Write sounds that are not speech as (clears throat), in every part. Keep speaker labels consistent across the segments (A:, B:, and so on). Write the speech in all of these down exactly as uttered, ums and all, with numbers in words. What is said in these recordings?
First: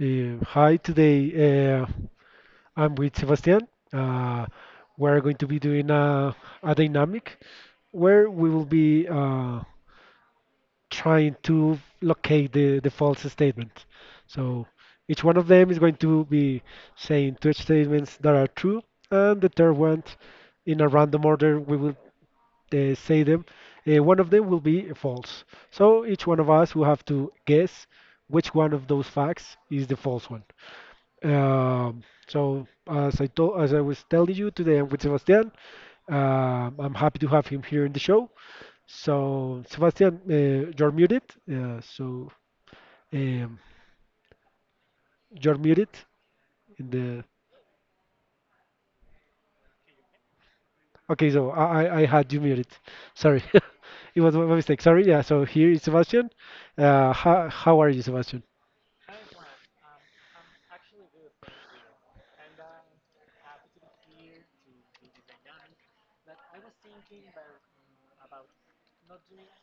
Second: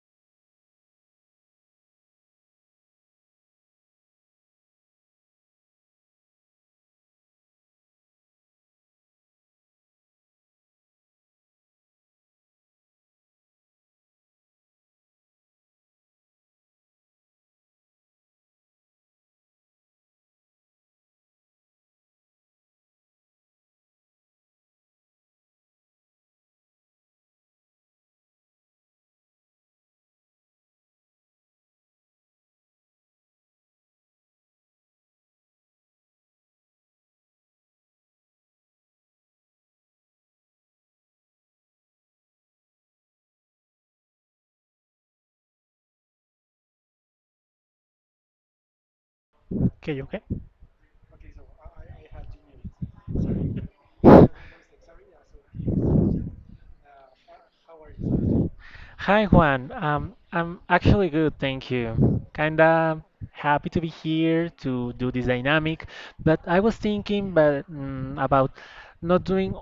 A: Uh, hi, today, uh, I'm with Sebastian. Uh, we're going to be doing a, a dynamic where we will be uh, trying to locate the, the false statement. So each one of them is going to be saying two statements that are true, and the third one, in a random order, we will uh, say them. Uh, one of them will be false. So each one of us will have to guess which one of those facts is the false one. Um, so as I told, as I was telling you today, I'm with Sebastian. Um, I'm happy to have him here in the show. So Sebastian, uh, you're muted. Uh, so um, you're muted in the.
B: Okay, you okay.
A: Okay, so I I I had you muted. Sorry, (laughs) it was my mistake. Sorry. Yeah. So here is Sebastian. Uh, how how are you, Sebastian?
B: Hi Juan. Um, I'm actually good, thank you. Kinda happy to be here to do this dynamic, but I was thinking but mm, about not doing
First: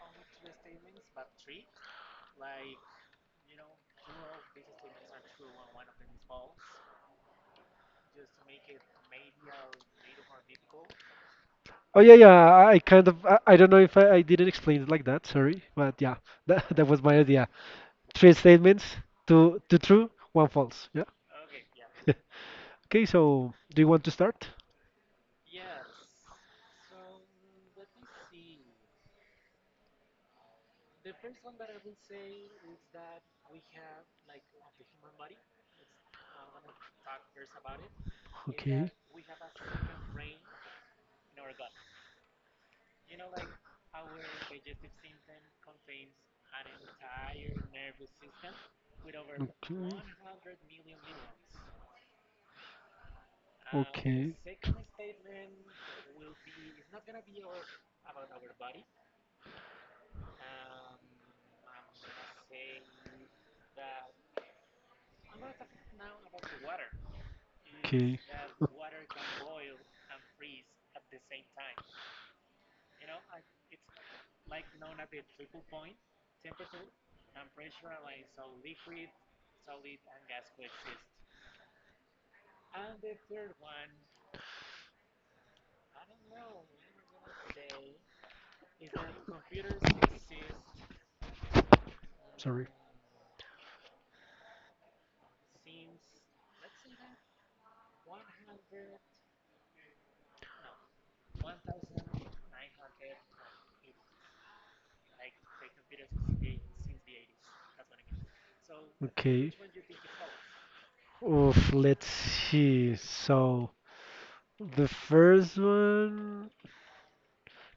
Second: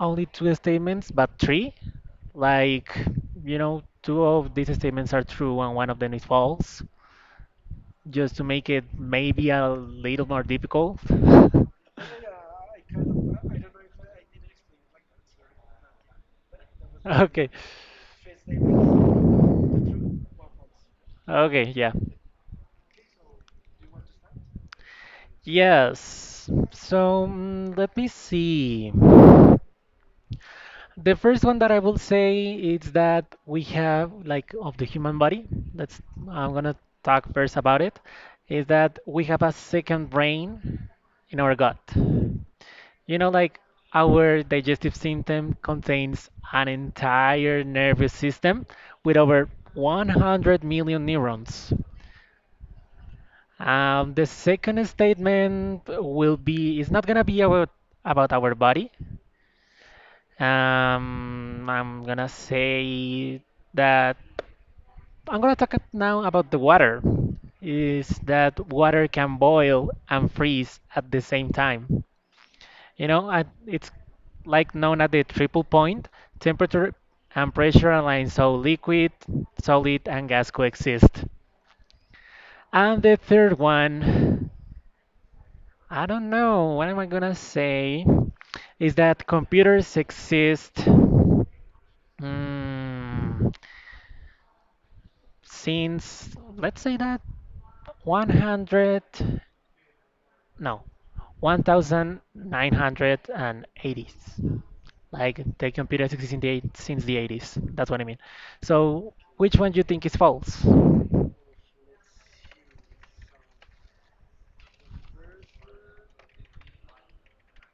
B: only two statements but three. Like, you know, two of these statements are true and one of them is false. just to make it maybe a little more difficult. (laughs)
A: Oh yeah, yeah. I I kind of I, I don't know if I, I didn't explain it like that. Sorry, but yeah, that (laughs) that was my idea.
B: Okay.
A: Three statements, two two true, one false. Yeah.
B: Okay, yeah.
A: Okay, so do you want to start?
B: Yes. So mm, let me see. The first one that I will say is that we have like of the human body. That's I'm gonna talk first about it. Is
A: Okay.
B: that we have a second brain in our gut. You know, like our digestive system contains an entire nervous system with over
A: Okay.
B: 100 million neurons. Um, the
A: Okay.
B: second statement will be, it's not gonna be about about our body. Um, I'm gonna say that I'm gonna talk now about the water. Is
A: Okay.
B: that
A: (laughs)
B: water can boil and freeze at the same time? You know, I, it's like known as the triple point. Temperature and pressure align so liquid, solid, and gas coexist. And the third one, I don't know, what am I gonna say? Is that computers exist
A: Sorry.
B: mm, since, let's say that one hundred. no, nineteen eighties. Like the computer exists in the since the eighties. That's what I mean. So,
A: Okay.
B: which one do you think is false?
A: Oof, let's see. So the first one.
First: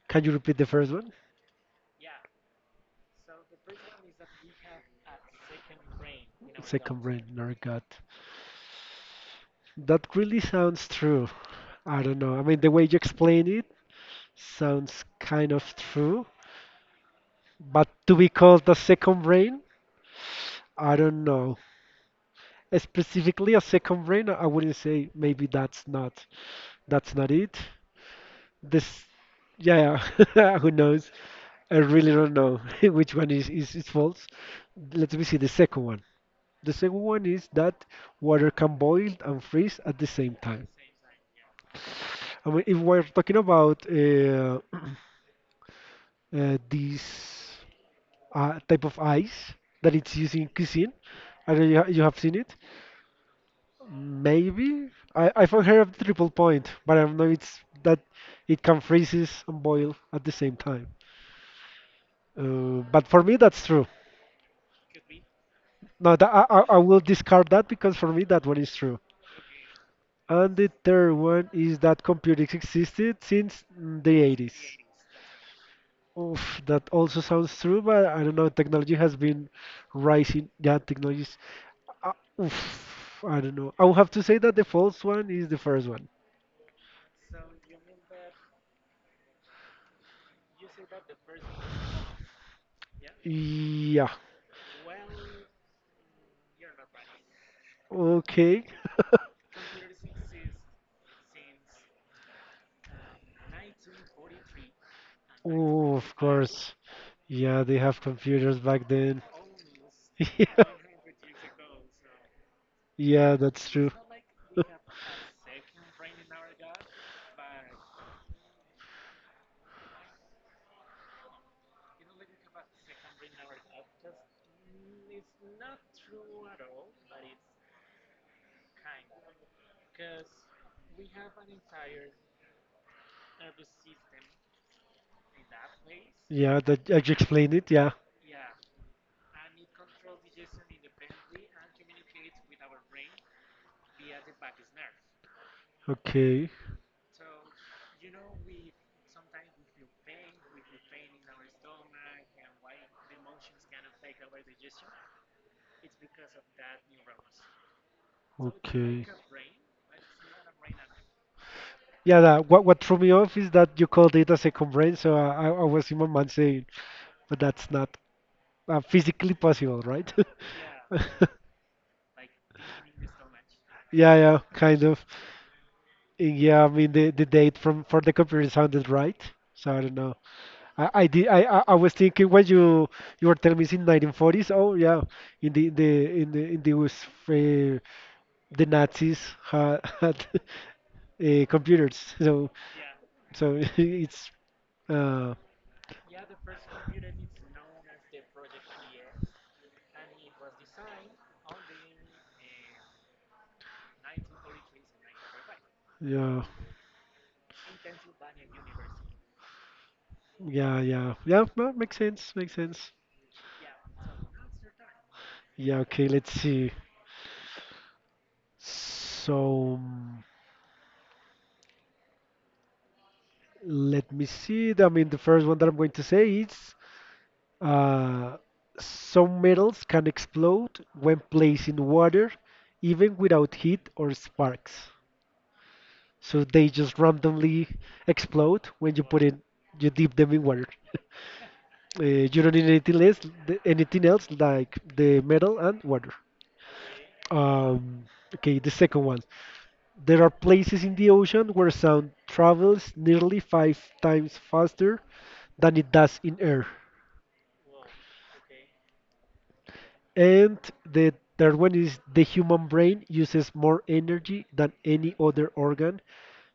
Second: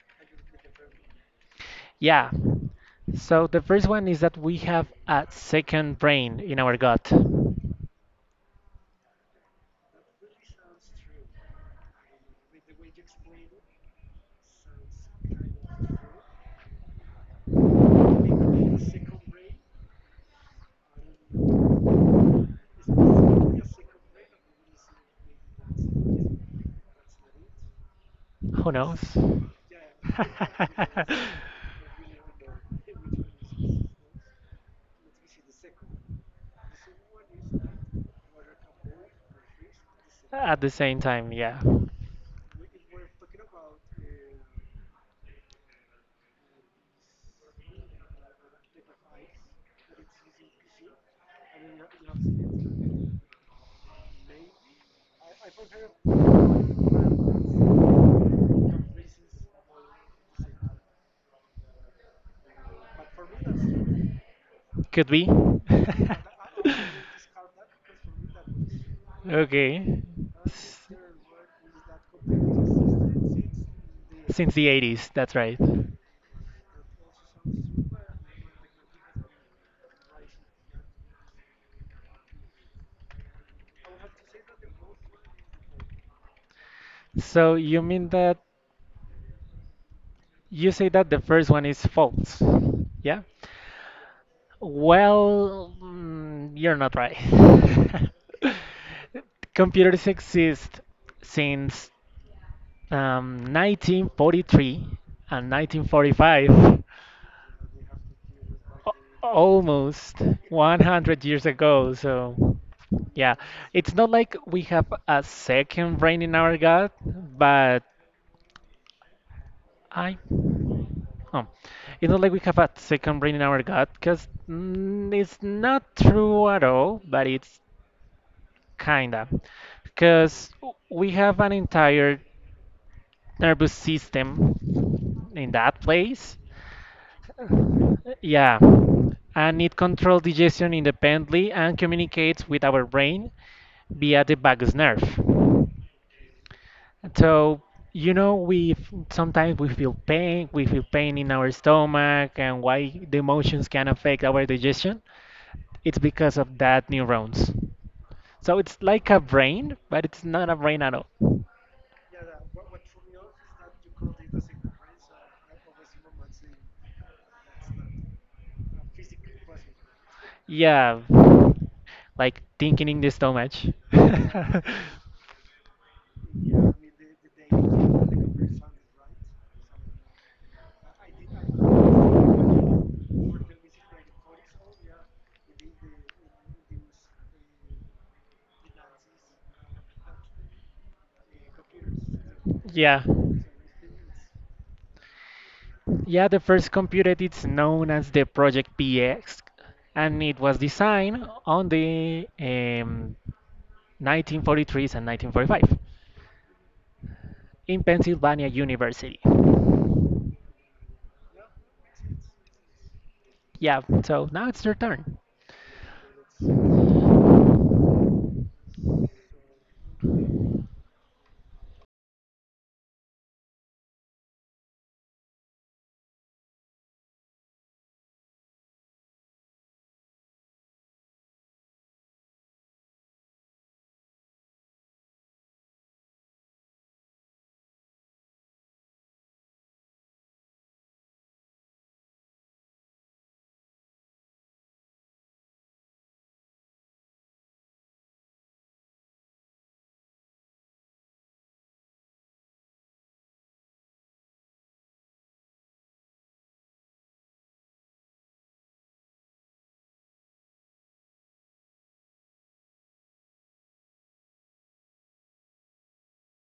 A: Can you repeat the first one?
B: Yeah. So the first one is that we have a second brain in our
A: Second
B: gut.
A: brain,
B: Who
A: Norgot. That really sounds true. I don't know. I mean, the way you explain it sounds kind of true, but to be called a second brain, I don't know. Specifically, a second brain, I wouldn't say maybe that's not that's not it.
B: knows?
A: This,
B: (laughs)
A: yeah, yeah, (laughs) who knows? I really don't know (laughs) which one is, is is false. Let me see the second one. The second one is that water can boil and freeze at the same
B: At
A: time.
B: the same time, yeah.
A: I mean, if we're talking about uh, uh, this uh, type of ice that it's used in cuisine. I don't know you you have seen it. Maybe I I've heard of the triple point, but I don't know it's that it can freezes and boil at the same time. Uh, but for me, that's true.
B: Could be. (laughs)
A: No, that, I I I will discard that because for me that one is true.
B: okay.
A: And the
B: S-
A: third one is that computers existed since mm, the eighties.
B: Since the eighties, that's right.
A: Oof, that also sounds true, but I don't know. Technology has been rising. Yeah, technologies. Uh, oof, I don't know. I would have to say that the false one is the first one.
B: So you mean that you say that the first one is false? Yeah?
A: Yeah.
B: Well, mm, you're not right. (laughs)
A: Okay. (laughs)
B: Computers exist since Um, nineteen forty-three and
A: Oh, of
B: nineteen forty-five,
A: course.
B: a-
A: Yeah, they have computers back then.
B: almost
A: (laughs) Yeah,
B: one hundred years ago. So, yeah,
A: yeah, that's true.
B: it's not like we have a
A: (laughs)
B: second brain in our gut, but I, oh, it's not like we have a second brain in our gut because mm, it's not true at all, but it's kinda because we have an entire nervous system in that place.
A: Yeah, that I just explained it. Yeah.
B: Yeah, and it controls digestion independently and communicates with our brain via the vagus nerve.
A: Okay.
B: So, you know, we f- sometimes we feel pain, we feel pain in our stomach, and why the emotions can affect our digestion. It's because of that neurons. So it's
A: Okay.
B: like a brain, but it's not a brain at all.
A: Yeah, that, what what threw me off is that you called it a second brain, so I, I I was in my mind saying, but that's not uh, physically possible, right? (laughs)
B: Yeah, like thinking in the stomach.
A: Yeah, yeah, kind of. And yeah, I mean the, the date from
B: (laughs)
A: for the computer sounded
B: (laughs)
A: right, so I don't know. I, I did I, I I was thinking when you you were telling me it's in nineteen forties. Oh yeah, in the in the in the in the was uh, the Nazis had, (laughs) had uh, computers, so.
B: Yeah.
A: So (laughs) it's uh
B: Yeah, the first computer it's known as the Project P X, and it was designed on the um, nineteen forty-threes and nineteen forty-five
A: yeah,
B: in Pennsylvania University.
A: yeah, yeah, yeah, well, makes sense, makes sense.
B: Yeah, so now it's your turn.
A: Yeah, okay, let's see. So mm, let me see. I mean the first one that I'm going to say is uh some metals can explode when placed in water even without heat or sparks. So they just randomly explode when you put it you dip them in water. (laughs) Uh, you don't need anything less, th- anything else, like the metal and water. Um, okay, the second one. There are places in the ocean where sound travels nearly five times faster than it does in air. And the third one is the human brain uses more energy than any other organ,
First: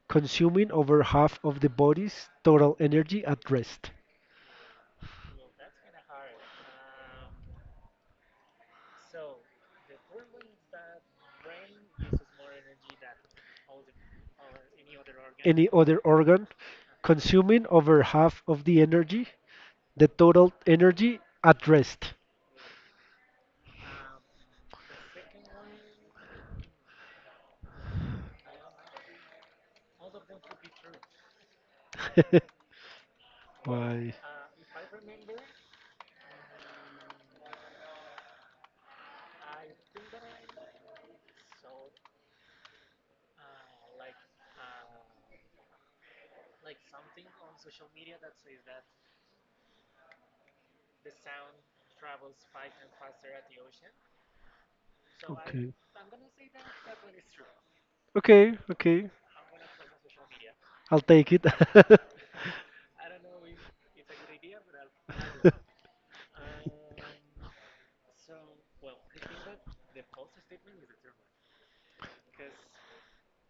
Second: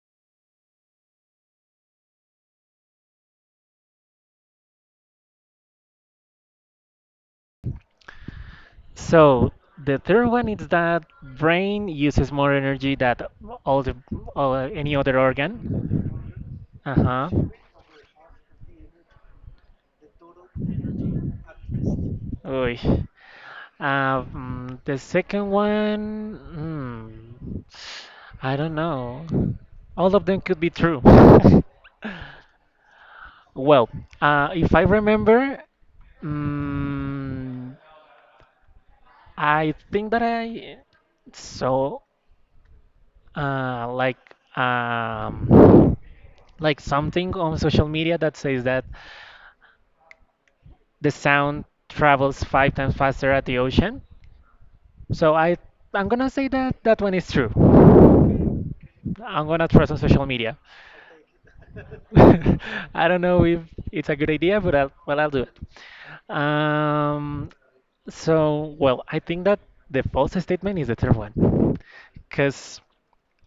A: consuming over half of the body's total energy at rest.
B: So the third one is that brain uses more energy than all the all, uh, any other
A: Any other
B: organ.
A: organ,
B: Uh-huh.
A: consuming over half of the energy the total energy at rest.
B: Uy. Um, the second one, hmm, I don't know. All of them could be true. (laughs)
A: (laughs)
B: Well,
A: Why?
B: uh, if I remember, mm, I think that I saw uh, like um, like something on social media that says that the sound travels five times faster at the ocean. So I
A: Okay.
B: I'm gonna say that that one is true.
A: Okay, okay.
B: I'm gonna trust on social media.
A: I'll take it. (laughs)
B: (laughs) I don't know if it's a good idea, but I'll, well, I'll do it. Um, so, well, I think that the false statement is the third one, because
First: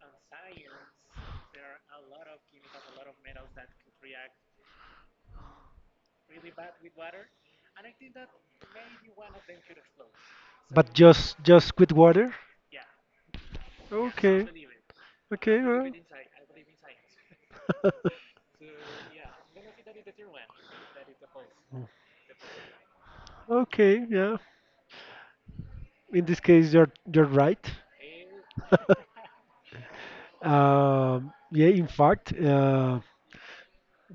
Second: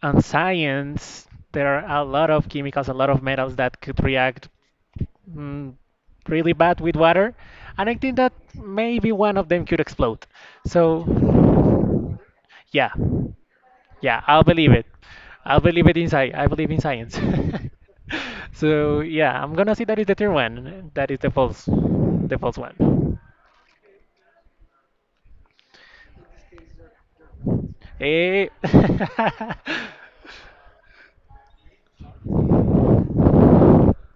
B: on science there are a lot of chemicals, a lot of metals that could react mm, really bad with water, and I think that maybe one of them could explode.
A: But just just with
B: So,
A: water?
B: yeah, yeah, I'll
A: Okay.
B: believe it. I'll
A: Okay,
B: believe
A: well.
B: it in sci- I believe in science.
A: (laughs)
B: (laughs) so yeah, I'm gonna say that is the third one. That is the false, the false one.
A: Okay, yeah. In this case you're you're right.
B: Eh.
A: (laughs) Um, yeah, in fact, uh,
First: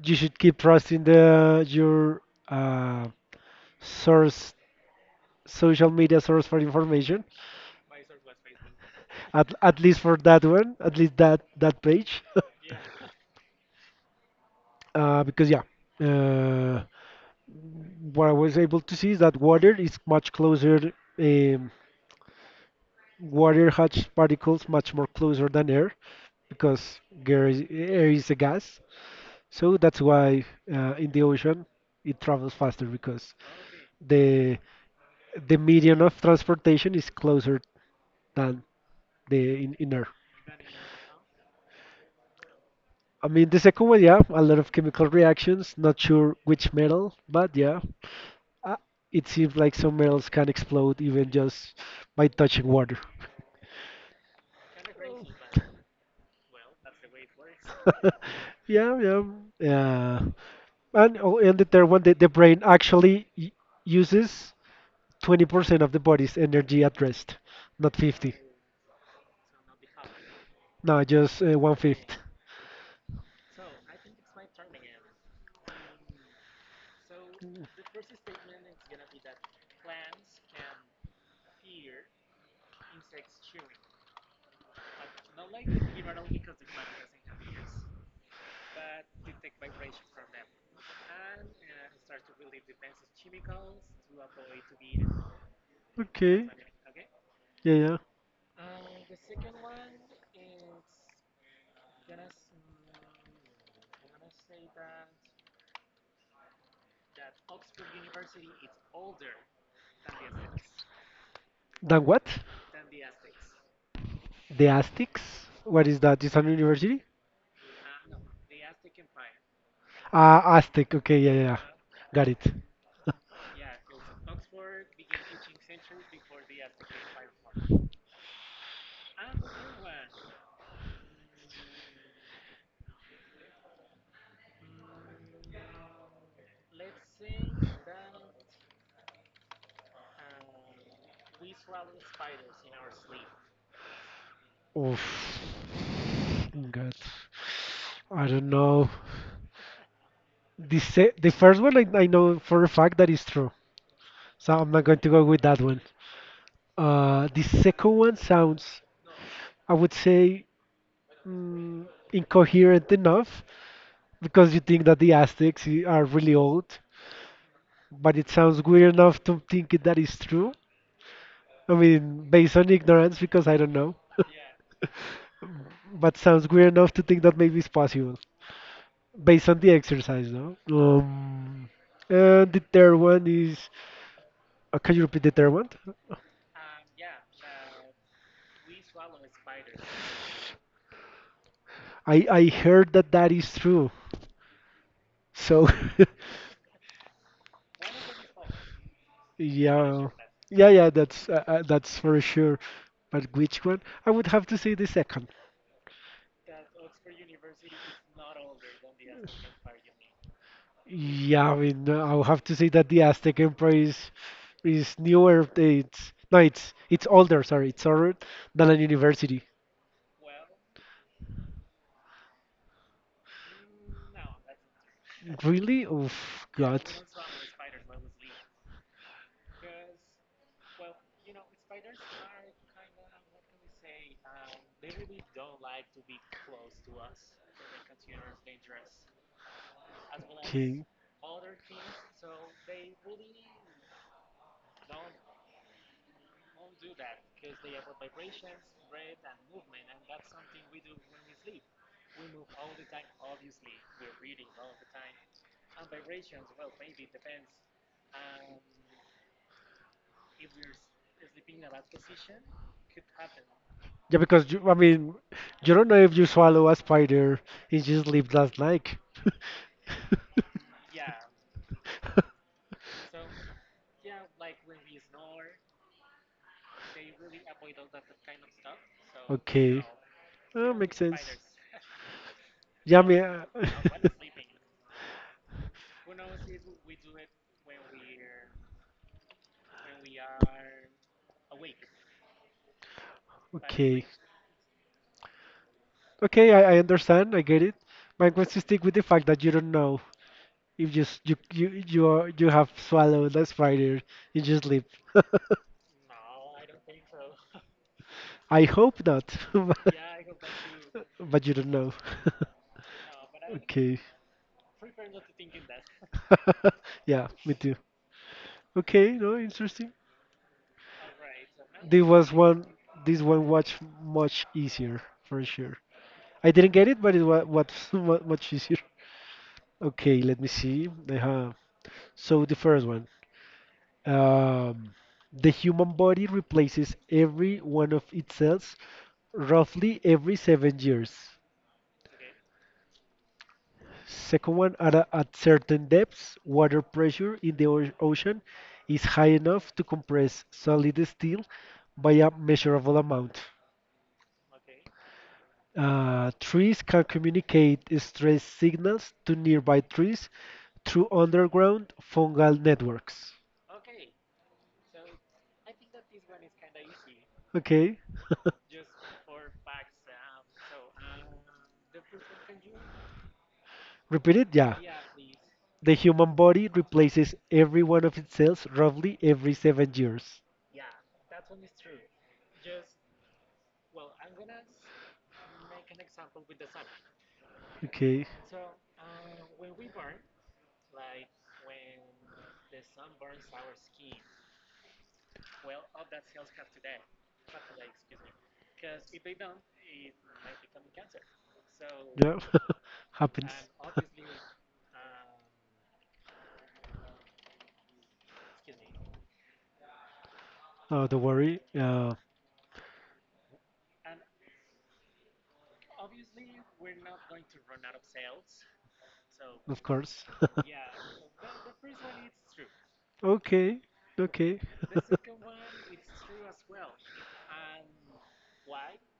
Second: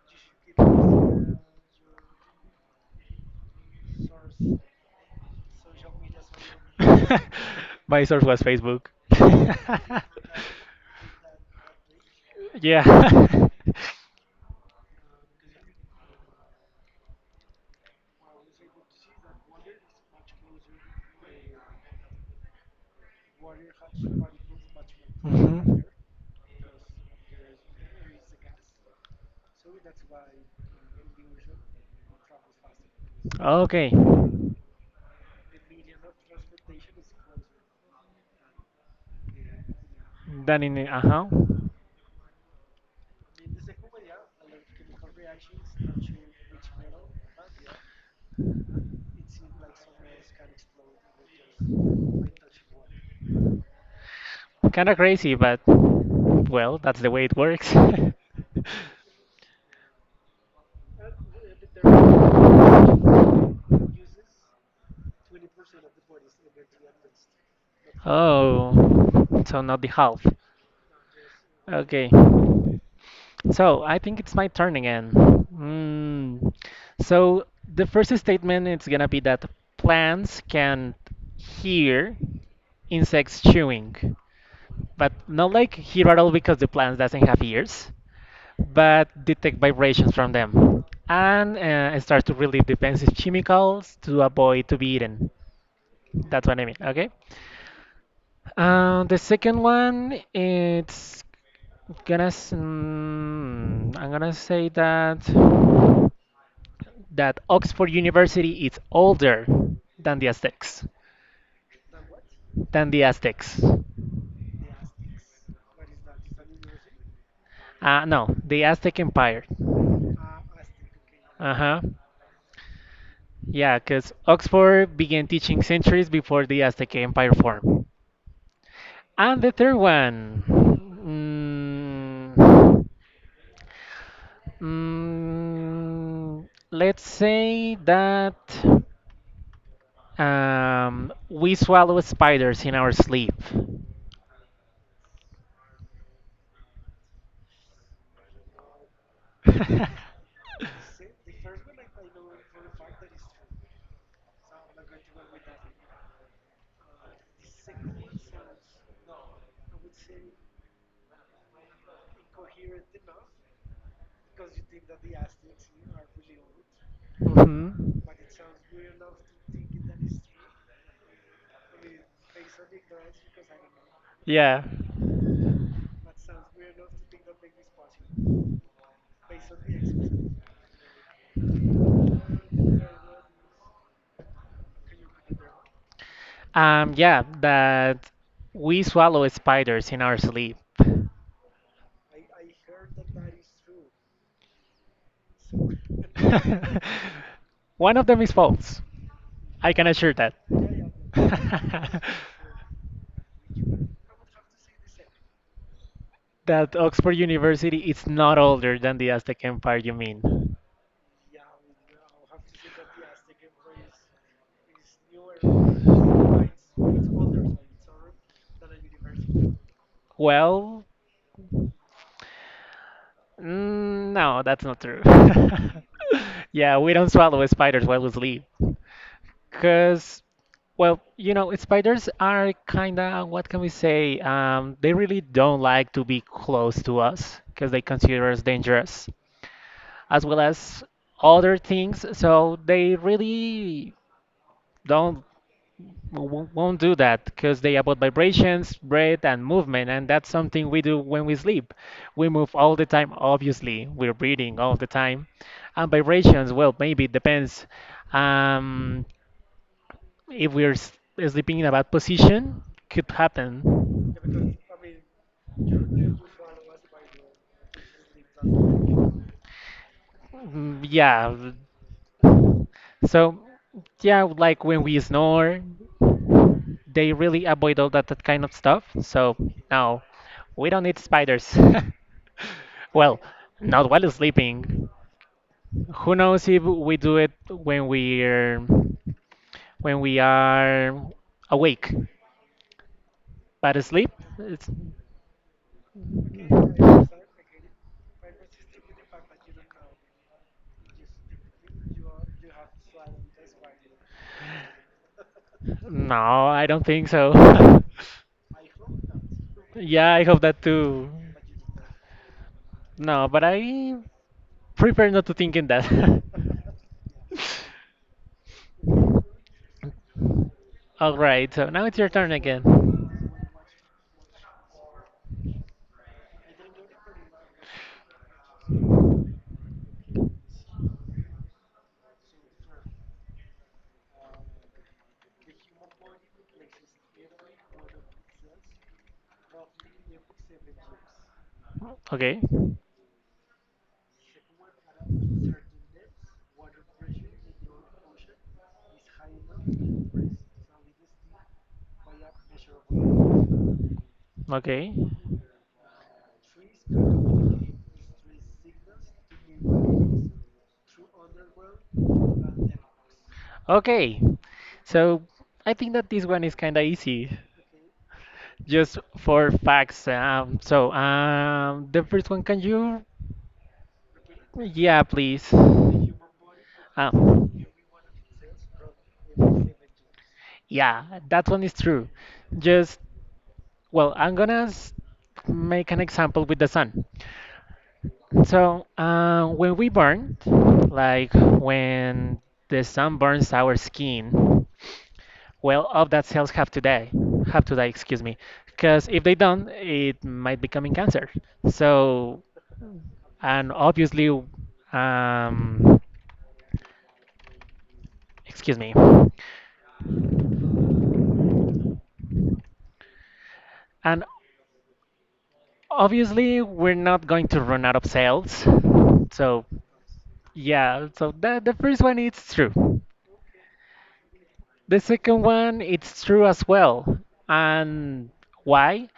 A: you should keep trusting the your uh, source social
B: (laughs)
A: media source for information,
B: (laughs) My source was Facebook.
A: at, at least
B: (laughs)
A: for that one, at least that that page. (laughs)
B: Yeah. (laughs)
A: uh, because yeah, uh, what I was able to see is that water is much closer. Um, water has particles much more closer than
B: Mhm.
A: air because air is, air is a gas. So that's why uh, in the ocean it travels faster because
B: Okay.
A: the the medium of transportation is closer than the in, in air.
B: Done in it. Uh-huh.
A: I mean, the second one, yeah, a lot of chemical reactions. Not sure which metal, but yeah, uh, it seems like some metals can explode even just by touching water.
B: Kind of crazy, but well, that's the way it works.
A: (laughs)
B: (laughs)
A: Yeah, yeah, yeah. And oh, and the third one, the, the brain actually y- uses twenty percent of the body's energy at rest, not fifty.
B: Oh, so not the half.
A: No, just uh, one
B: Okay.
A: fifth.
B: So I think it's my turn again. Mm. So the first statement is gonna be that plants can hear insects chewing but not like here at all because the plant doesn't have ears, but detect vibrations from them and uh, start to release defensive chemicals to avoid to be eaten. That's
A: Okay.
B: what I mean. Okay.
A: Yeah, yeah.
B: Uh, the second one, it's gonna. S- Mm, I'm gonna say that that Oxford University is older than the Aztecs.
A: Then what?
B: Than the Aztecs.
A: The Aztecs? What is that? Is an university?
B: Uh, no, the Aztec Empire. Uh,
A: Uh, Aztec. Okay, yeah,
B: Uh
A: yeah.
B: huh.
A: Got it.
B: Yeah, because Oxford began teaching centuries before the Aztec Empire formed. And the third one. Mm, mm, let's say that um, we swallow spiders in our sleep.
A: Oof. God. I don't know.
B: (laughs)
A: The se the first one I, I know for a fact that is true. So I'm not going to go with that one. Uh, the second one sounds, I would say, mm, incoherent enough because you think that the Aztecs i- are really old,
B: hmm
A: but it sounds weird enough to think it- that is true. I mean, based on ignorance because I don't know,
B: Yeah.
A: but sounds weird enough to think that maybe it's possible, based on the exercise, no? Um, and the third one is, uh, can you repeat the third one?
B: Um, yeah, that we swallow spiders in our sleep. (laughs)
A: I I heard that that is true. So,
B: One of them is false.
A: (laughs)
B: I can
A: yeah,
B: assure that.
A: yeah, yeah. That's uh, uh, that's
B: (laughs)
A: for sure. But which one? I would have to say the second.
B: That Oxford University is not older than the Aztec Empire, you mean?
A: Yeah, I mean, uh, I would have to say that the Aztec Empire is is newer. It's no, it's it's older. Sorry, it's older than a university.
B: Well, mm, no, that's not true.
A: Really?
B: (laughs)
A: Oh God.
B: Yeah, we don't swallow spiders while we sleep. Because Well, you know, spiders are kind of, what can we say? Um, they really don't like to be close to us because they consider us dangerous, as well as
A: Okay.
B: other things. So they really don't w- won't do that because they about vibrations, breath, and movement, and that's something we do when we sleep. We move all the time, obviously. We're breathing all the time, and vibrations. Well, maybe it depends. Um, if we're s- sleeping in a bad position, could happen.
A: Yeah, because you, I mean, you don't know if you swallow a spider in your sleep last night. (laughs)
B: Mm, yeah. So, yeah, like when we snore, they really avoid all that, that kind of stuff. So,
A: Okay.
B: no, we
A: Oh,
B: don't
A: makes
B: need
A: sense.
B: spiders. (laughs)
A: Yeah, I mean,
B: well,
A: uh,
B: not while sleeping.
A: (laughs)
B: Who knows if we do it when we're when we are awake, but
A: okay.
B: asleep? It's,
A: Okay, I, I understand. I get it. My I'm to stick with the fact that you don't know if you s- you you you, are, you have swallowed a spider in your sleep.
B: no, I don't think so. (laughs)
A: (laughs) I hope not. (laughs) But,
B: Yeah, I hope that too.
A: but you don't know. (laughs)
B: No, but
A: Okay.
B: I prefer not to think in that.
A: (laughs)
B: (laughs)
A: Yeah, me too. Okay, no, interesting.
B: All right, so now it's
A: This
B: your
A: was
B: turn
A: one. This
B: again.
A: one was much easier for sure. I didn't get it, but it was, was (laughs) mu- much easier. Okay, let me see. Uh-huh. So the first one. Um, the human body replaces every one of its cells roughly every seven years.
B: Okay,
A: Second one, at, a, at certain depths, water pressure in the o- ocean is high enough to compress solid steel by a measurable amount.
B: okay.
A: Uh, trees can communicate stress signals to nearby trees through underground fungal networks.
B: Okay, so I think that this one is kind of easy.
A: Okay, (laughs)
B: Just for facts. Um, so, um, the first one, can you?
A: repeat it? Yeah.
B: Yeah, please.
A: The human body
B: Ah,
A: replaces every one of its cells roughly every seven years.
B: yeah, that one is true. Just, well, I'm gonna s- make an example with the sun.
A: Okay,
B: So, uh, when we burn, like when the sun burns our skin, well of that cells have to die have to die, excuse me, because if they don't it might becoming cancer.
A: yeah,
B: So,
A: (laughs) happens.
B: and
A: (laughs)
B: obviously, um excuse me,
A: Oh, don't worry. Uh,
B: and obviously we're not going to run out of cells. So,
A: of course.
B: yeah,
A: (laughs)
B: so the, the first one it's true.
A: Okay, okay.
B: The
A: (laughs)
B: second one it's true as well. And why?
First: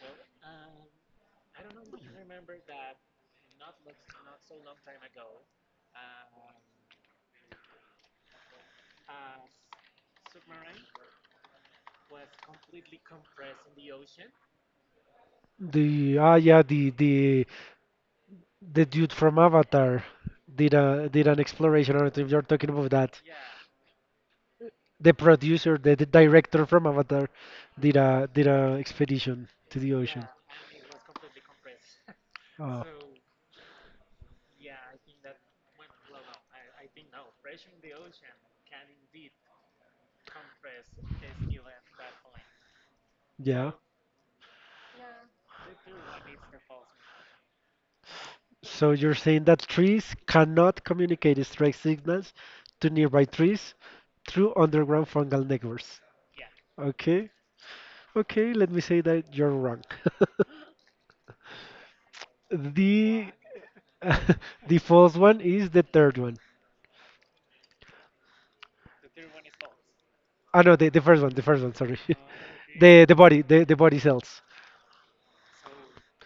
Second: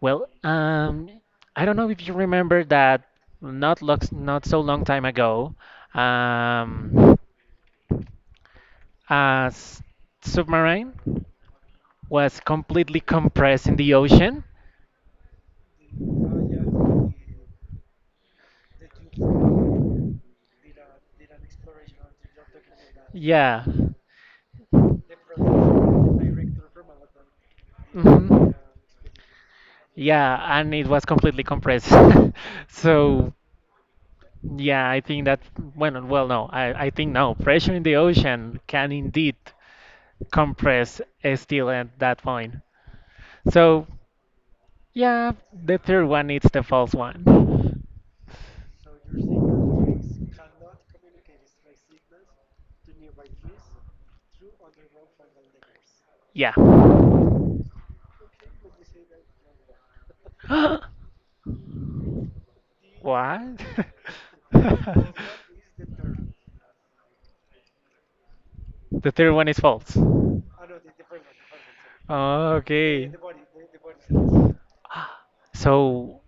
B: Well, um, I don't know if you remember that not lux not so long time ago, um, a s- submarine was completely compressed in the ocean.
A: The ah yeah the the the dude from Avatar did a did an exploration. I don't know if you're talking about that.
B: Yeah.
A: The producer, the, the director from Avatar did a did
B: Mhm.
A: a expedition to the ocean.
B: Yeah, and it was completely compressed. (laughs)
A: Oh,
B: So, yeah, I think that, well, well, no, I, I think no. Pressure in the ocean can indeed compress a steel at that point.
A: yeah.
B: So, yeah, the third one is the false one.
A: So you're saying that trees cannot communicate strike signals to nearby trees through underground fungal networks.
B: Yeah.
A: Okay, okay. Let me say that you're wrong.
B: (gasps)
A: (laughs) The
B: What?
A: (laughs) the false one is the
B: (laughs)
A: third one.
B: The third one is false.
A: Oh no, the, the first one, the first one, sorry. (laughs) The
B: Okay.
A: the body, the, the body cells.
B: So,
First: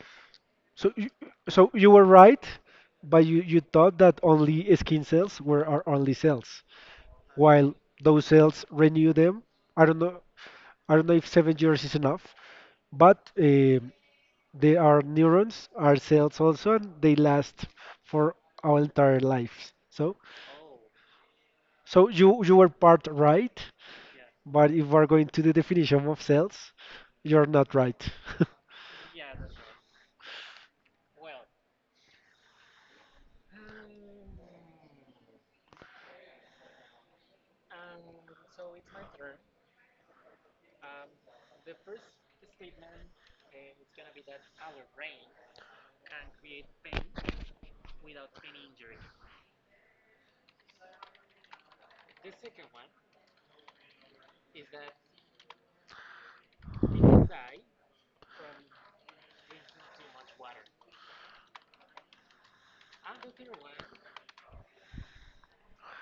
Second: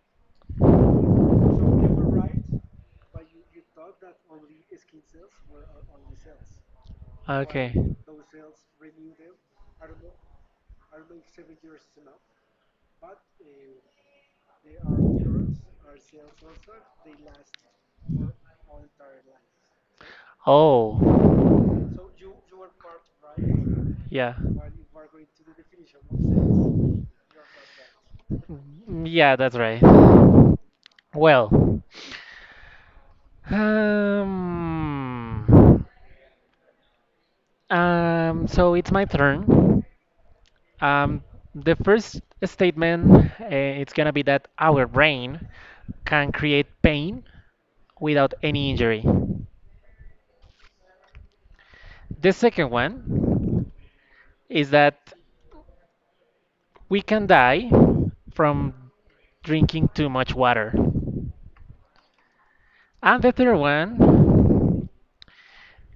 A: So you, so you were right, but you, you thought that only skin cells were our only cells, while those cells renew them. I don't know, I don't know if seven years is enough, but um they are neurons, are cells also, and they last for our entire lives. So
B: oh.
A: so you you were part right,
B: Yeah.
A: but if we're going to the definition of cells, you're not right. (laughs)
B: Mm, yeah, that's right. Well. Um. Um. So it's my turn. Um. The first statement, uh, it's gonna be that our brain can create pain without any injury. The second one is that we can die from drinking too much water. And the third one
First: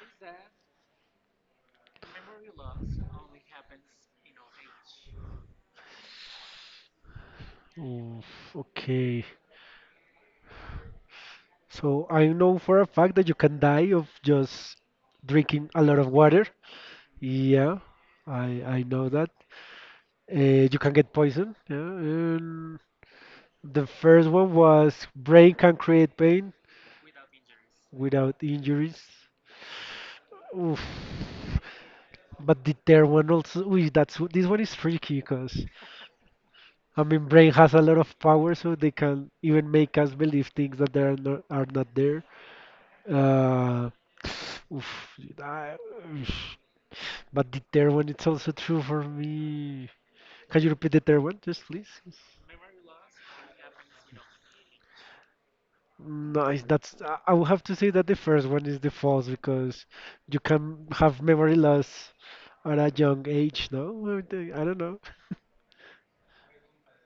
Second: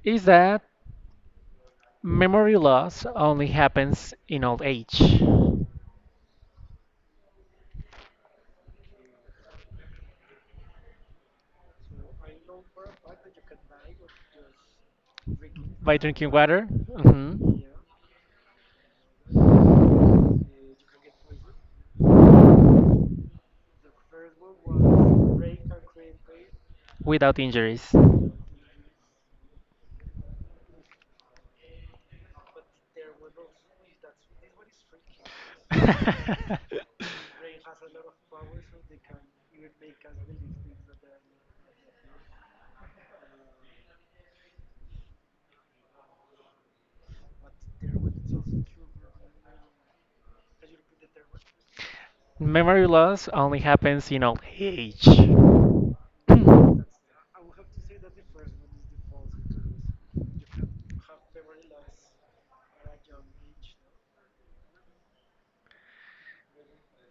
B: is that memory loss only happens in old age
A: Oof, okay. So I know for a fact that you can die of just drinking a
B: by
A: lot of
B: drinking
A: water.
B: water, mhm,
A: Yeah, I I know that. Uh, you can get poisoned. Yeah. And the first one was brain can create pain
B: without injuries.
A: without injuries. Oof. But the third one also, ooh, that's this one is tricky because I mean brain has a lot of power, so they can
B: (laughs)
A: even make us believe things that they are not, are not there. Uh, oof, I- but the third one, it's also true for me. Can you repeat the third one, just please?
B: Memory loss only happens in old age. (clears throat)
A: Nice. That's. I I will have to say that the first one is the false because you can have memory loss at a young age. No, well, the- I don't know.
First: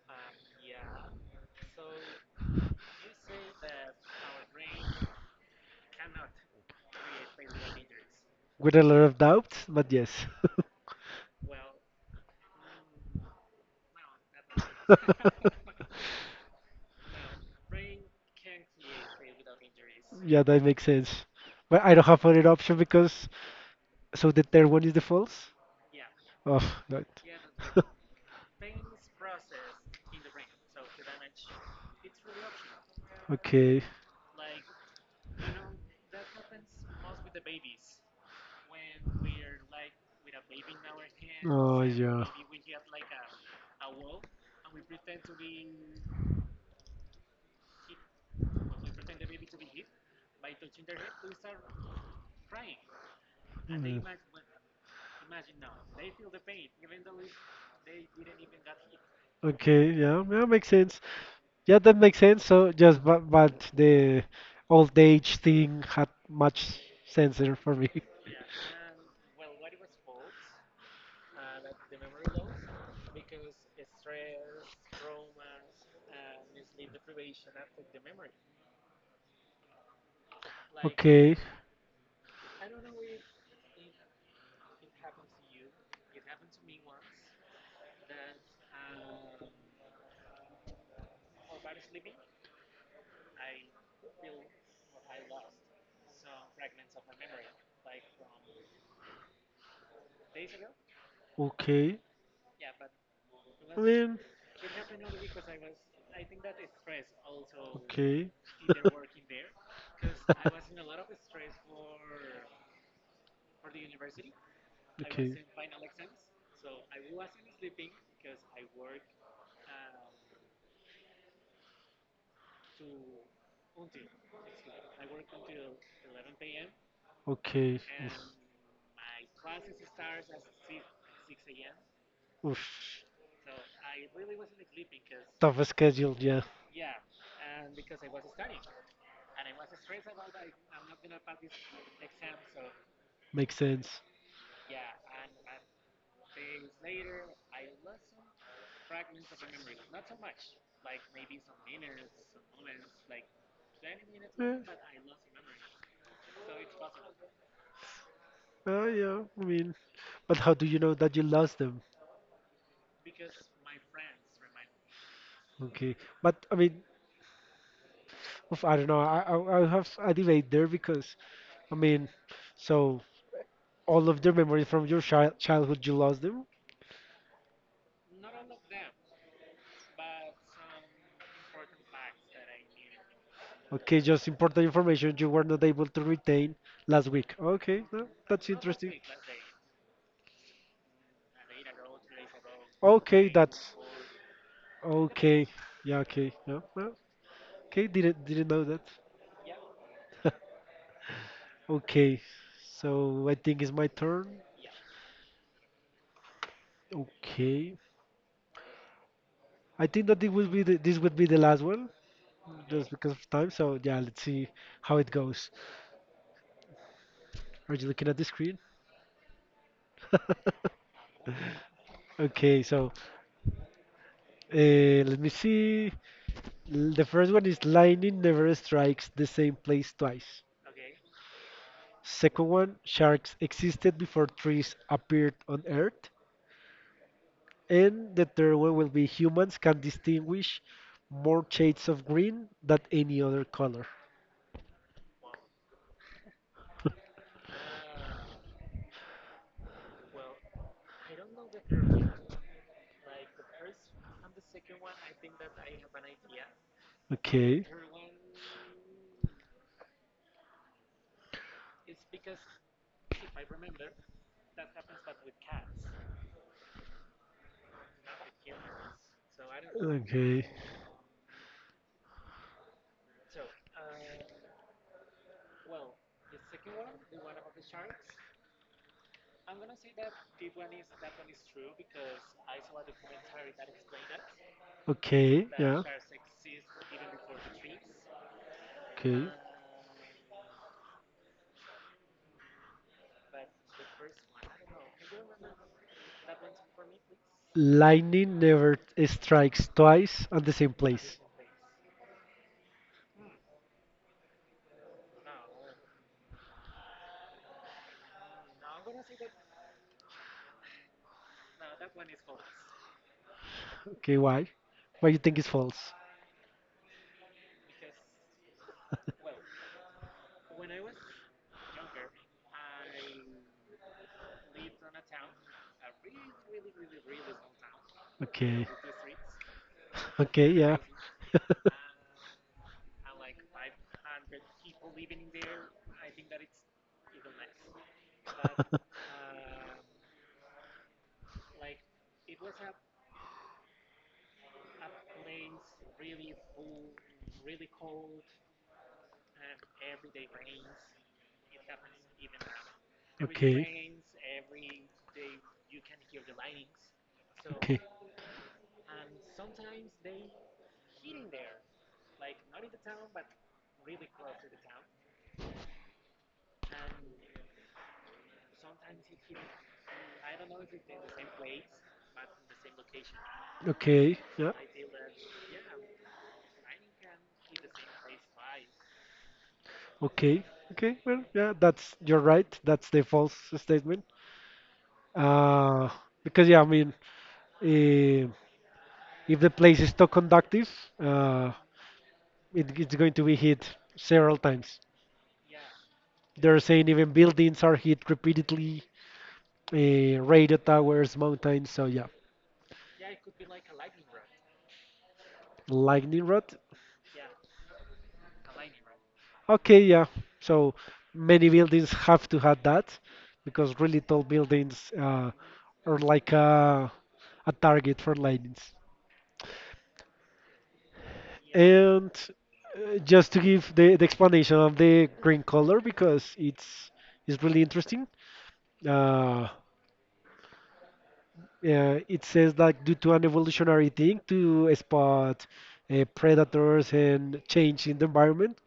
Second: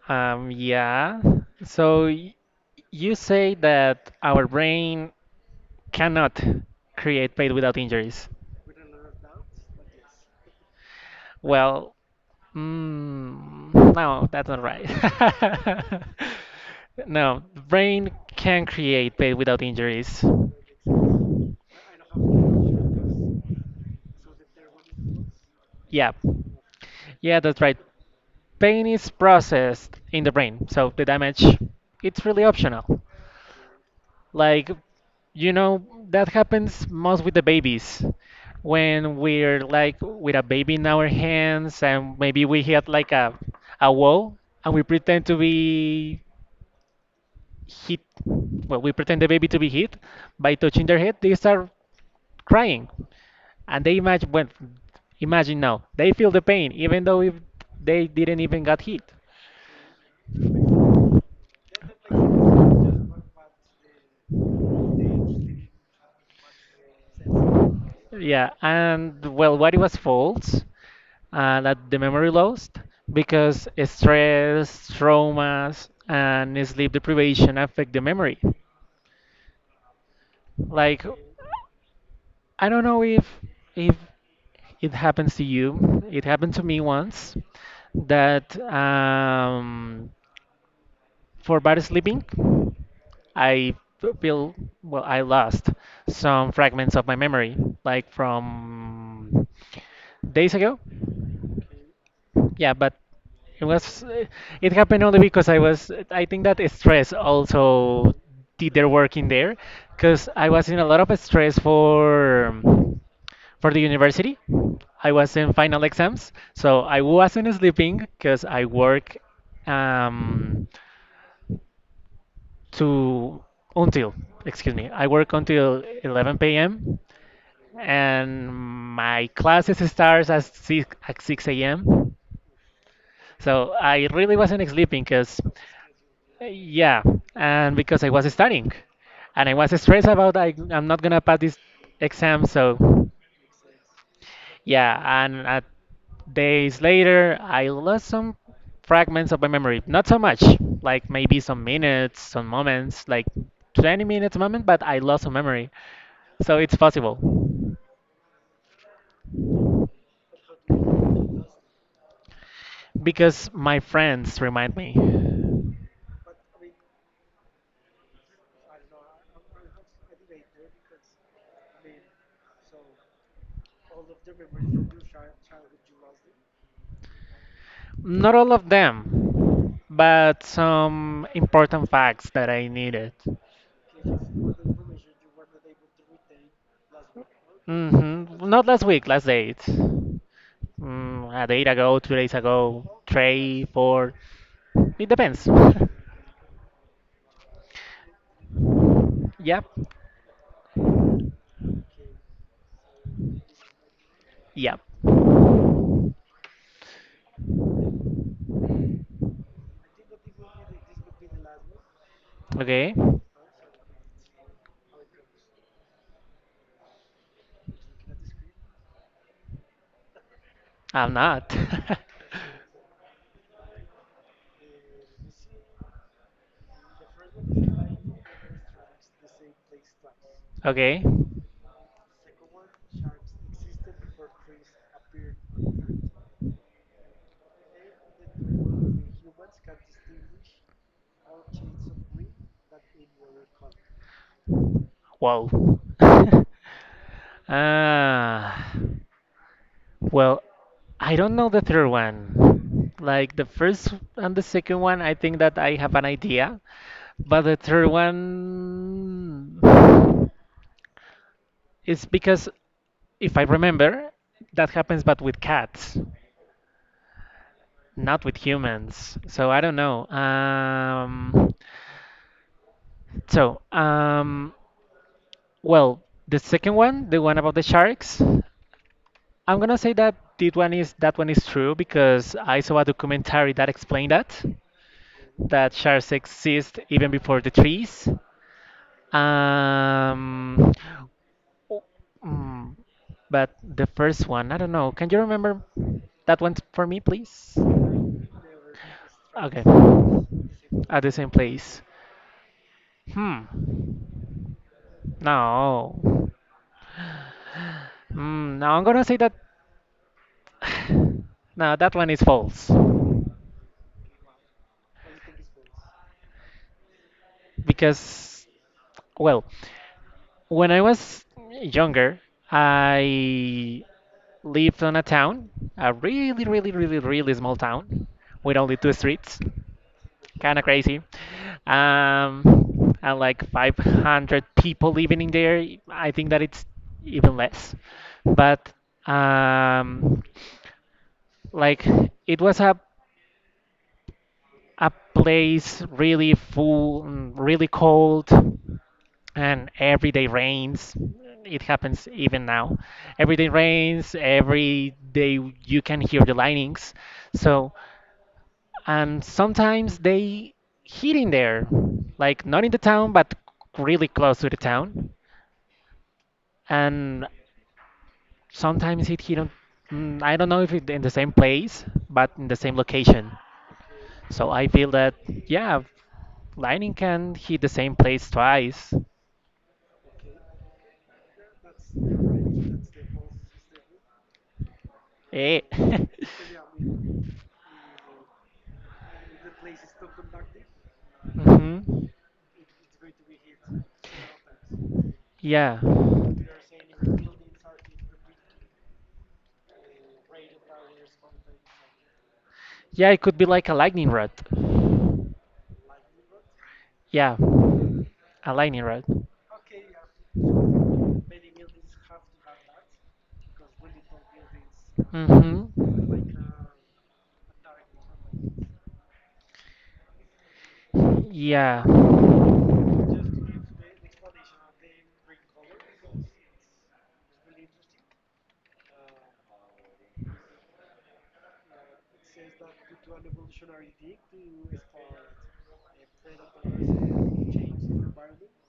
B: Um, yeah. So y- you say that our brain cannot create pain without injuries.
A: With a lot of doubts, but yes.
B: Well, mm, no, that's not right.
A: (laughs)
B: (laughs) no, the brain can create pain without injuries.
A: Yeah, that makes sense, but I don't have other option because so the third one is the false.
B: Yeah,
A: Oh, that.
B: yeah, that's right.
A: (laughs)
B: Pain is processed in the brain, so the damage it's really optional.
A: Okay.
B: Like, you know, that happens most with the babies. When we're like with a baby in our hands
A: Oh,
B: and
A: yeah.
B: maybe we hit like a a wall and we pretend to be hit. Well, we pretend the baby to be hit by touching their head. They start crying, and they
A: Mm.
B: imagine. Well, imagine now they feel the pain even though if they didn't even got hit.
A: Okay, yeah, yeah, makes sense. Yeah, that makes sense. So just but, but the old age thing had much sense there for me. (laughs)
B: Yeah, and well, what it was false, uh, that the memory lost because stress, traumas, and sleep deprivation affect the memory. Like,
A: Okay,
B: I don't know if if it happens to you. It happened to me once that um, For bad sleeping, I feel well, I lost some fragments of my memory, like from days ago.
A: okay.
B: Yeah, but it
A: I
B: was
A: mean,
B: it happened only because I was I think that stress also did their work in there,
A: okay.
B: because
A: (laughs)
B: I was in a lot of stress for for the university. I
A: Okay.
B: was in final exams, so I wasn't sleeping because I work, um, to until, excuse me, I work until eleven p m
A: Okay.
B: and my classes starts at 6 at six a m.
A: Oof. Oof.
B: So I really wasn't sleeping because
A: Tough schedule. Yeah.
B: yeah, and because I was studying and I was stressed about I, I'm not gonna pass this exam. So
A: Makes sense.
B: yeah, and uh, days later I lost some fragments of my memory. Not so much, like maybe some minutes, some moments, like twenty minutes
A: Yeah.
B: moment, but I lost some memory. So it's possible
A: Oh yeah. I mean, but how do you know that you lost them?
B: because my friends remind me.
A: Okay. But I mean, oof, I don't know. I I, I have a debate there because I mean, so all of the memories from your child childhood you lost them.
B: Not all of them, but some important facts that I needed.
A: Okay, just important information you were not able to retain last week. Okay, no,
B: Mm-hmm.
A: that's
B: Not last
A: interesting.
B: week, last date. Mm, a date ago, two days ago,
A: Okay,
B: three,
A: that's
B: four. It depends.
A: okay. Yeah, okay. No, no. Okay, didn't didn't know that.
B: (laughs) Yep,
A: (laughs) Okay, so I think it's my turn.
B: yep.
A: Okay, I think that it will be the, this would be the last one just
B: Okay.
A: because of time. So yeah, let's see how it goes. Are you looking at the screen? (laughs)
B: I'm not. (laughs)
A: Okay, so uh, let me see. L- The first one is lightning never strikes the same place twice.
B: Okay.
A: Second one, sharks existed before trees appeared on Earth. And the third one will be humans can distinguish more shades of green than any other color.
B: Wow. (laughs) Ah. Well, I don't know the third one. Like the first and the second one, I think that I have an idea, but the
A: Okay.
B: third one is because if I remember, that happens but with cats. Not with humans. So I don't know.
A: Okay.
B: Um, so, um, well, the second one, the one about the sharks, I'm gonna say that that one is that one is true because I saw a documentary that explained that
A: Okay.
B: that
A: Yeah.
B: sharks exist even before the trees.
A: Okay.
B: Um, o- mm, but the first one, I don't know. Can you remember that one for me, please?
A: Lightning never
B: Okay,
A: strikes twice on the same
B: at the
A: place.
B: same place. Hmm. No. Hmm. No, I'm gonna say that. (sighs) No, that one is false.
A: Okay, why? Why you think it's false?
B: Because, well, when I was younger, I lived on a town, a really, really, really, really small town with
A: Okay.
B: only two streets.
A: Okay,
B: Kind of
A: yeah.
B: crazy.
A: (laughs)
B: Um, and like five hundred people living in there. I think that it's even less. But um, like It was a a place really full, mm, really cold, and every day rains. It happens even now. Every day
A: Okay.
B: rains, every day you can hear the lightnings. So,
A: Okay.
B: and sometimes they hit in there, like not in the town, but really close to the town. And sometimes it hit on, mm, I don't know if it in the same place, but in the same location.
A: Okay,
B: So
A: yeah.
B: I feel that, yeah, lightning can hit the same place twice.
A: Okay. Okay, well, yeah, that's you're right. That's the false statement.
B: Eh.
A: Uh,
B: (laughs)
A: because yeah, I mean, eh, if the place is too conductive, uh,
B: hmm
A: it, it's going to be hit several times.
B: Yeah.
A: They're saying even buildings are hit repeatedly, uh, radio towers, mountains. So yeah,
B: Yeah, it could be like a lightning rod.
A: lightning rod.
B: Yeah, a lightning rod.
A: Okay, yeah. So many buildings have to have that because really tall buildings uh,
B: Hmm
A: are like a, a target for lightnings.
B: Yeah.
A: And uh, just to give the, the explanation of the green color because it's it's really interesting. Uh, uh, it says like due to an evolutionary thing to spot uh, predators and change in the environment,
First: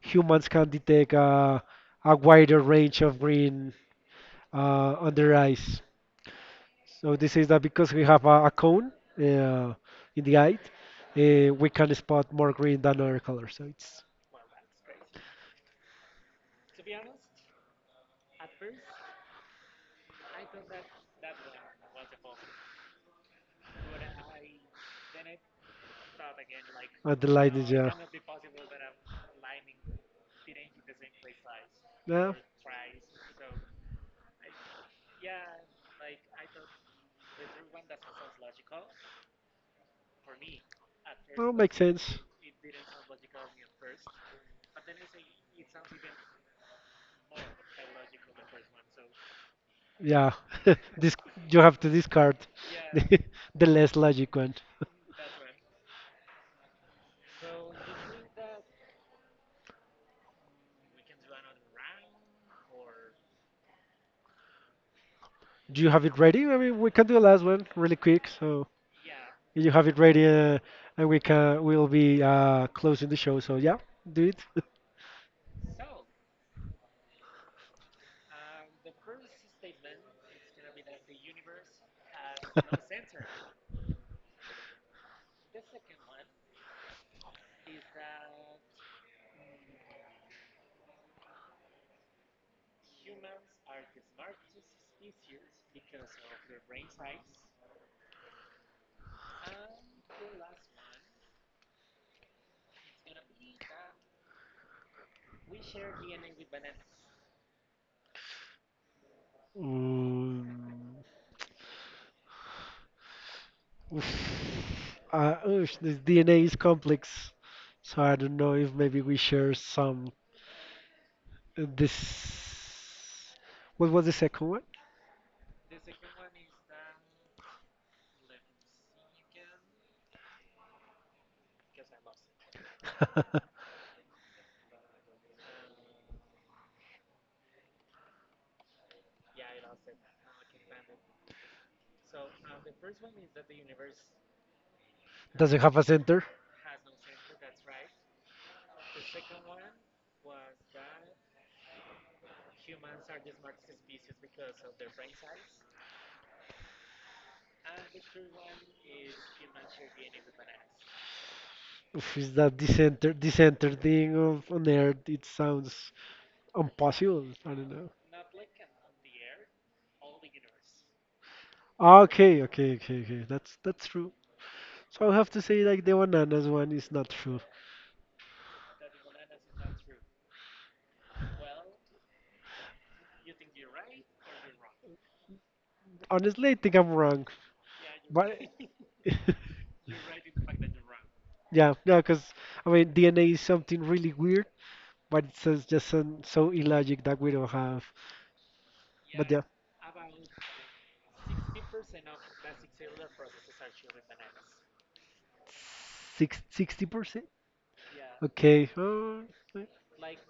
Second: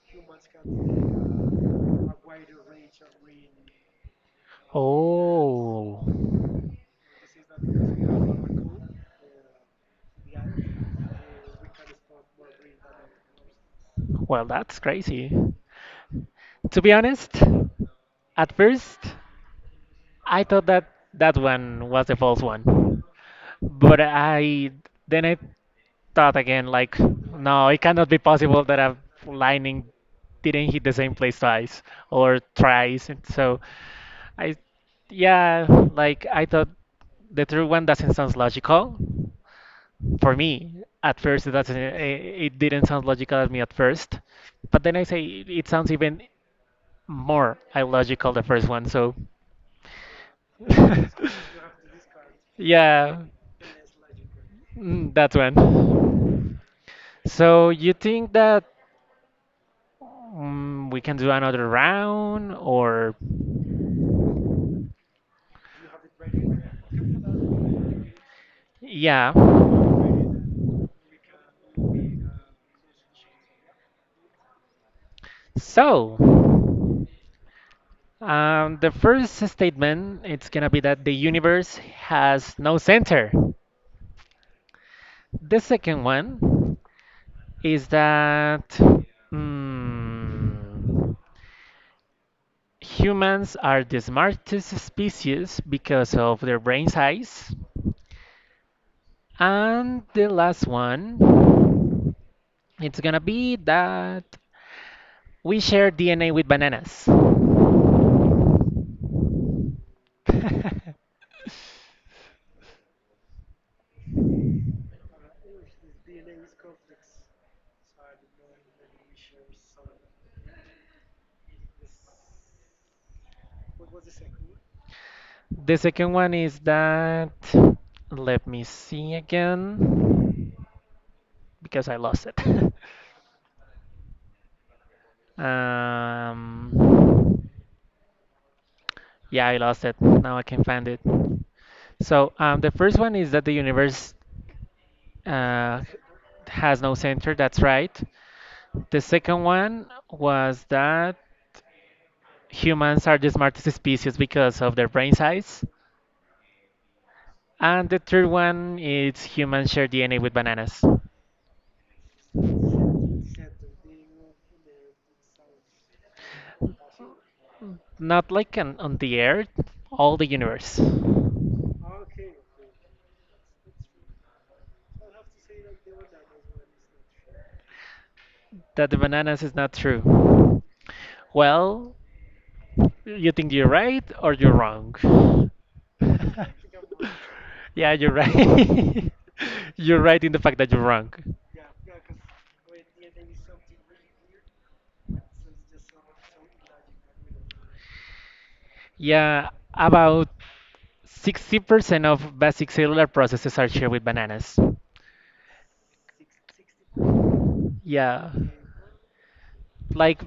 A: humans can detect uh, a wider range of green uh, on their eyes.
B: Oh,
A: So this is that because we have a, a cone uh, in the eye, uh, we can spot more green than other colors. So it's
B: well, that's crazy. To be honest, at first, I thought that that one was the false one. But I then I thought again, like,
A: uh, the light is
B: no, it
A: yeah.
B: cannot be possible that a lining didn't hit the same place twice
A: Yeah.
B: or thrice. And so I, yeah, like I thought the third one doesn't sound logical for me. At first,
A: No,
B: it
A: makes
B: doesn't.
A: sense.
B: It, it didn't sound logical at me at first, but then I say it, it sounds even more illogical the first one. So.
A: Yeah, (laughs) this
B: (laughs)
A: you have to discard (laughs) the,
B: Yeah,
A: the less logic one.
B: mm, that one. So you think that mm, we can do another round, or
A: Do you have it ready? I mean, we can do the last one really quick. So
B: yeah,
A: if you have it ready, uh, and we can we'll be uh, closing the show. So yeah, do it.
B: so. Um, the first statement, it's gonna be
A: (laughs)
B: that the universe has no center. The second one, is that mm, humans are the smartest species because of their brain size. And the last one, it's gonna be that we share D N A with bananas. (laughs)
A: Mm,
B: The
A: oof. Uh, oosh, this D N A is complex, so I don't know if maybe we share some. uh, This. What was the second
B: second one is that, let me see again, because I lost it.
A: one? (laughs)
B: (laughs) um, yeah, I lost it. Now I can find it. So um, the first one is that the universe
A: Does it have a
B: uh,
A: center?
B: has no center. That's right. The second one was that humans are the smartest species because of their brain size. And the third one is humans share D N A with bananas.
A: Oof, is that the center, the center thing of on Earth? It sounds impossible. I don't know.
B: Not like on, on the earth, all the universe.
A: Ah, okay, okay, okay, okay. That's that's true. So I have to say like the bananas one is not true.
B: That the bananas is not true. Well, you think you're right or you're wrong? (laughs)
A: Honestly, I think I'm wrong.
B: Yeah, you're
A: But (laughs)
B: right. (laughs) You're right in the fact that you're wrong.
A: yeah, yeah, because I mean D N A is something really weird, but it's just just so so illogic that we don't have. But yeah,
B: Yeah, about sixty percent of basic cellular processes are shared with bananas.
A: six, sixty percent?
B: Yeah.
A: Okay. Uh,
B: Like,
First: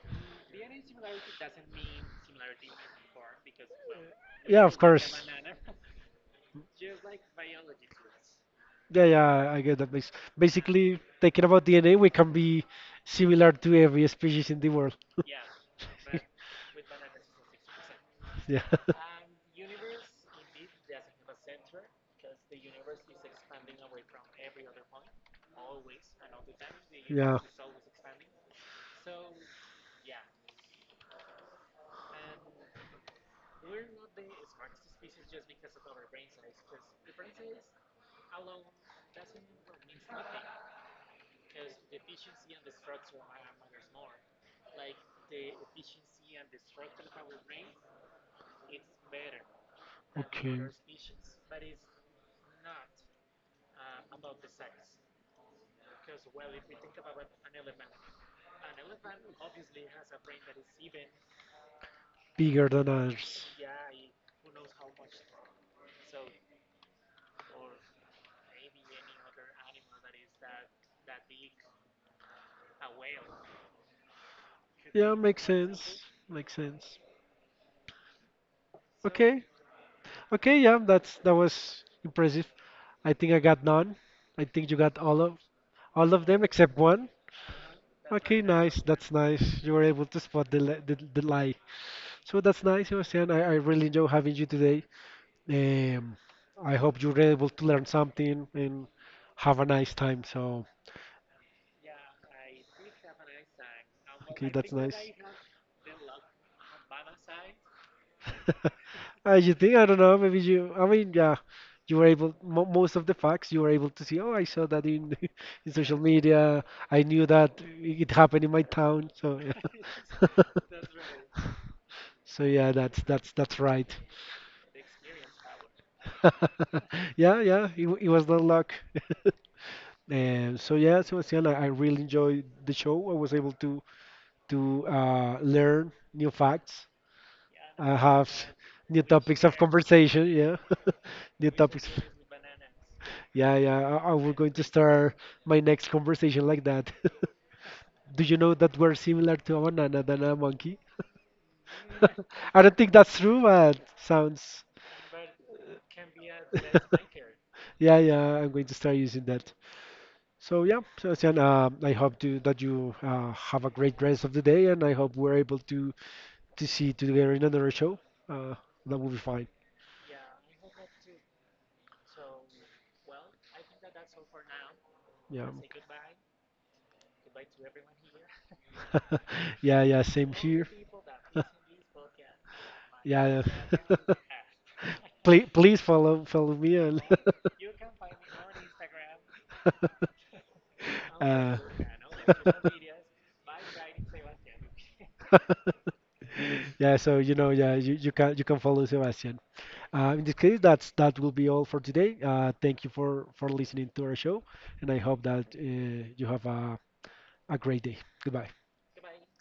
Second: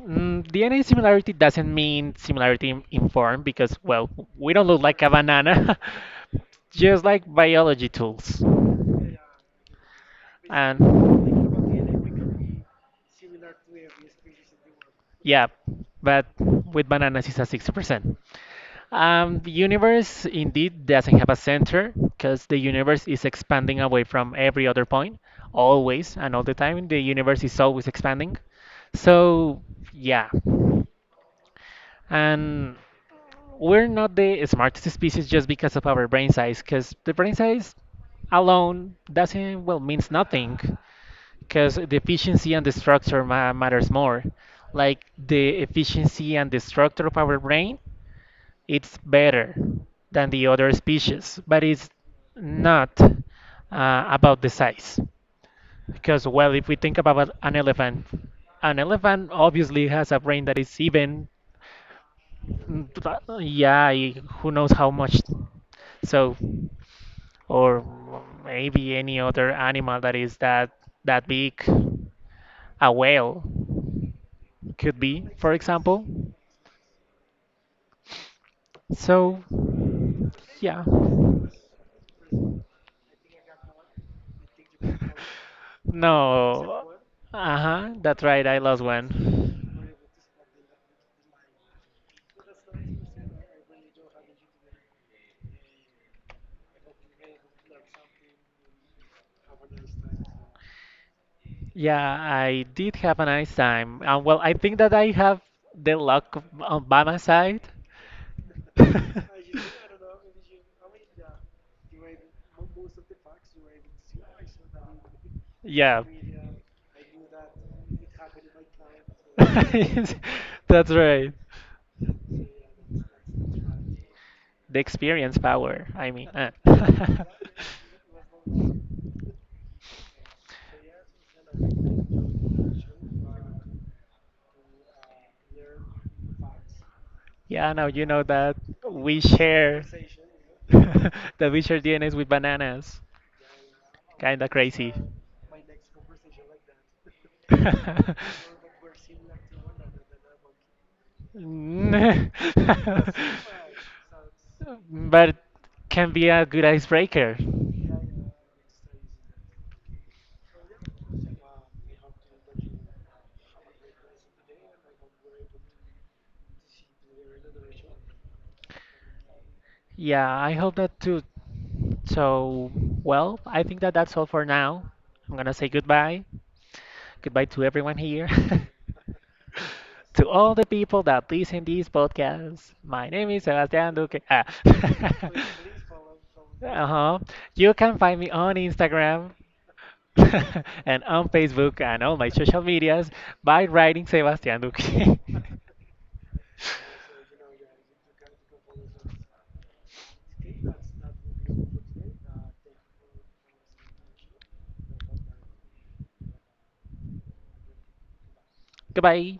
B: mm, D N A similarity doesn't mean similarity in, in form because, well, we
A: yeah,
B: don't
A: of
B: look like a
A: course.
B: banana, (laughs) just like biology tools.
A: Yeah, yeah, I get that. Bas- Basically, thinking
B: And
A: about D N A, we can be similar to every species in the world.
B: yeah, but with bananas it's a sixty percent.
A: Yeah. (laughs)
B: Um, the universe indeed doesn't have a center because the universe is expanding away from every other point, always and all the time. The
A: Yeah.
B: universe is always expanding. So, yeah. And we're not the smartest species just because of our brain size, because the brain size alone doesn't, well, means nothing because the efficiency and the structure ma- matters more. Like the efficiency and the structure of our brain, it's better than the
A: Okay.
B: other species, but it's not uh, about the size. Because well, if we think about an elephant, an elephant obviously has a brain that is even,
A: Bigger than ours.
B: yeah, who knows how much. So, or maybe any other animal that is that that big, a whale, could
A: Yeah,
B: be,
A: makes
B: for
A: sense.
B: example.
A: Makes sense.
B: So,
A: Okay. Okay, yeah,
B: yeah.
A: that's that was impressive. I think I got none. I think you
B: (laughs)
A: got all of all of them except
B: No.
A: one?
B: Uh huh. That's
A: Okay,
B: right. I lost
A: nice. That's nice. You were
B: one.
A: able to spot the, li- the, the lie. So that's nice, Sebastian. I, I really enjoy having you today. Um, I hope you were able to learn something and have a nice time. So,
B: Yeah, I did have a nice time. Um, well,
A: okay,
B: I
A: that's
B: think that
A: nice.
B: I have the luck of- on by my side.
A: (laughs) As
B: (laughs)
A: you think I don't know. Maybe you. I mean, yeah, you were able. Mo Most of the facts you were able to see. Oh, I saw that in (laughs) in social
B: Yeah.
A: media. I knew that it happened in my town. So
B: (laughs)
A: yeah. (laughs)
B: That's right.
A: So yeah, that's that's that's right.
B: The experience power, I mean. uh.
A: (laughs)
B: (laughs)
A: Yeah, yeah. It, w- it was not luck. (laughs) And so yeah, Sebastian, I, I really enjoyed the show. I was able to to uh, learn new facts
B: Yeah, now
A: I
B: you know
A: have
B: that
A: new
B: we
A: topics of
B: share
A: conversation. Yeah,
B: (laughs)
A: (laughs)
B: that
A: new
B: we share
A: topics.
B: D N As with bananas.
A: Yeah, yeah. I, I we're
B: Kinda
A: going to
B: crazy.
A: start my next conversation like that. (laughs)
B: (laughs)
A: Do you know that we're similar to a banana than a monkey?
B: N-
A: (laughs) I don't think that's true, but sounds.
B: (laughs) but can be a good
A: (laughs)
B: icebreaker.
A: yeah, yeah. I'm going to start using that. So yeah, Sebastian, uh, I hope to, that you uh, have a great rest of the day, and I hope we're able to to see you together in another show. Uh, that will be fine.
B: Yeah, I hope that too. So, well, I think that that's all for now. I'm
A: Yeah.
B: gonna say goodbye. Goodbye to everyone here.
A: (laughs) yeah, yeah,
B: (laughs) To
A: same
B: all
A: here.
B: the people that listen this podcast. My name
A: Yeah,
B: is Sebastian
A: yeah.
B: Duque. Ah.
A: (laughs)
B: (laughs)
A: please, please follow follow me on. (laughs)
B: Uh-huh. You can find me on Instagram (laughs) and on
A: uh,
B: Facebook and all my social
A: (laughs)
B: medias by writing Sebastian Duque.
A: yeah, so you know, yeah, you, you can you can follow Sebastian. Uh, in this case, that's that will be all for today. Uh, thank you for for listening to our show, and I hope that uh, you have a, a great day. Goodbye.
B: (laughs) Goodbye.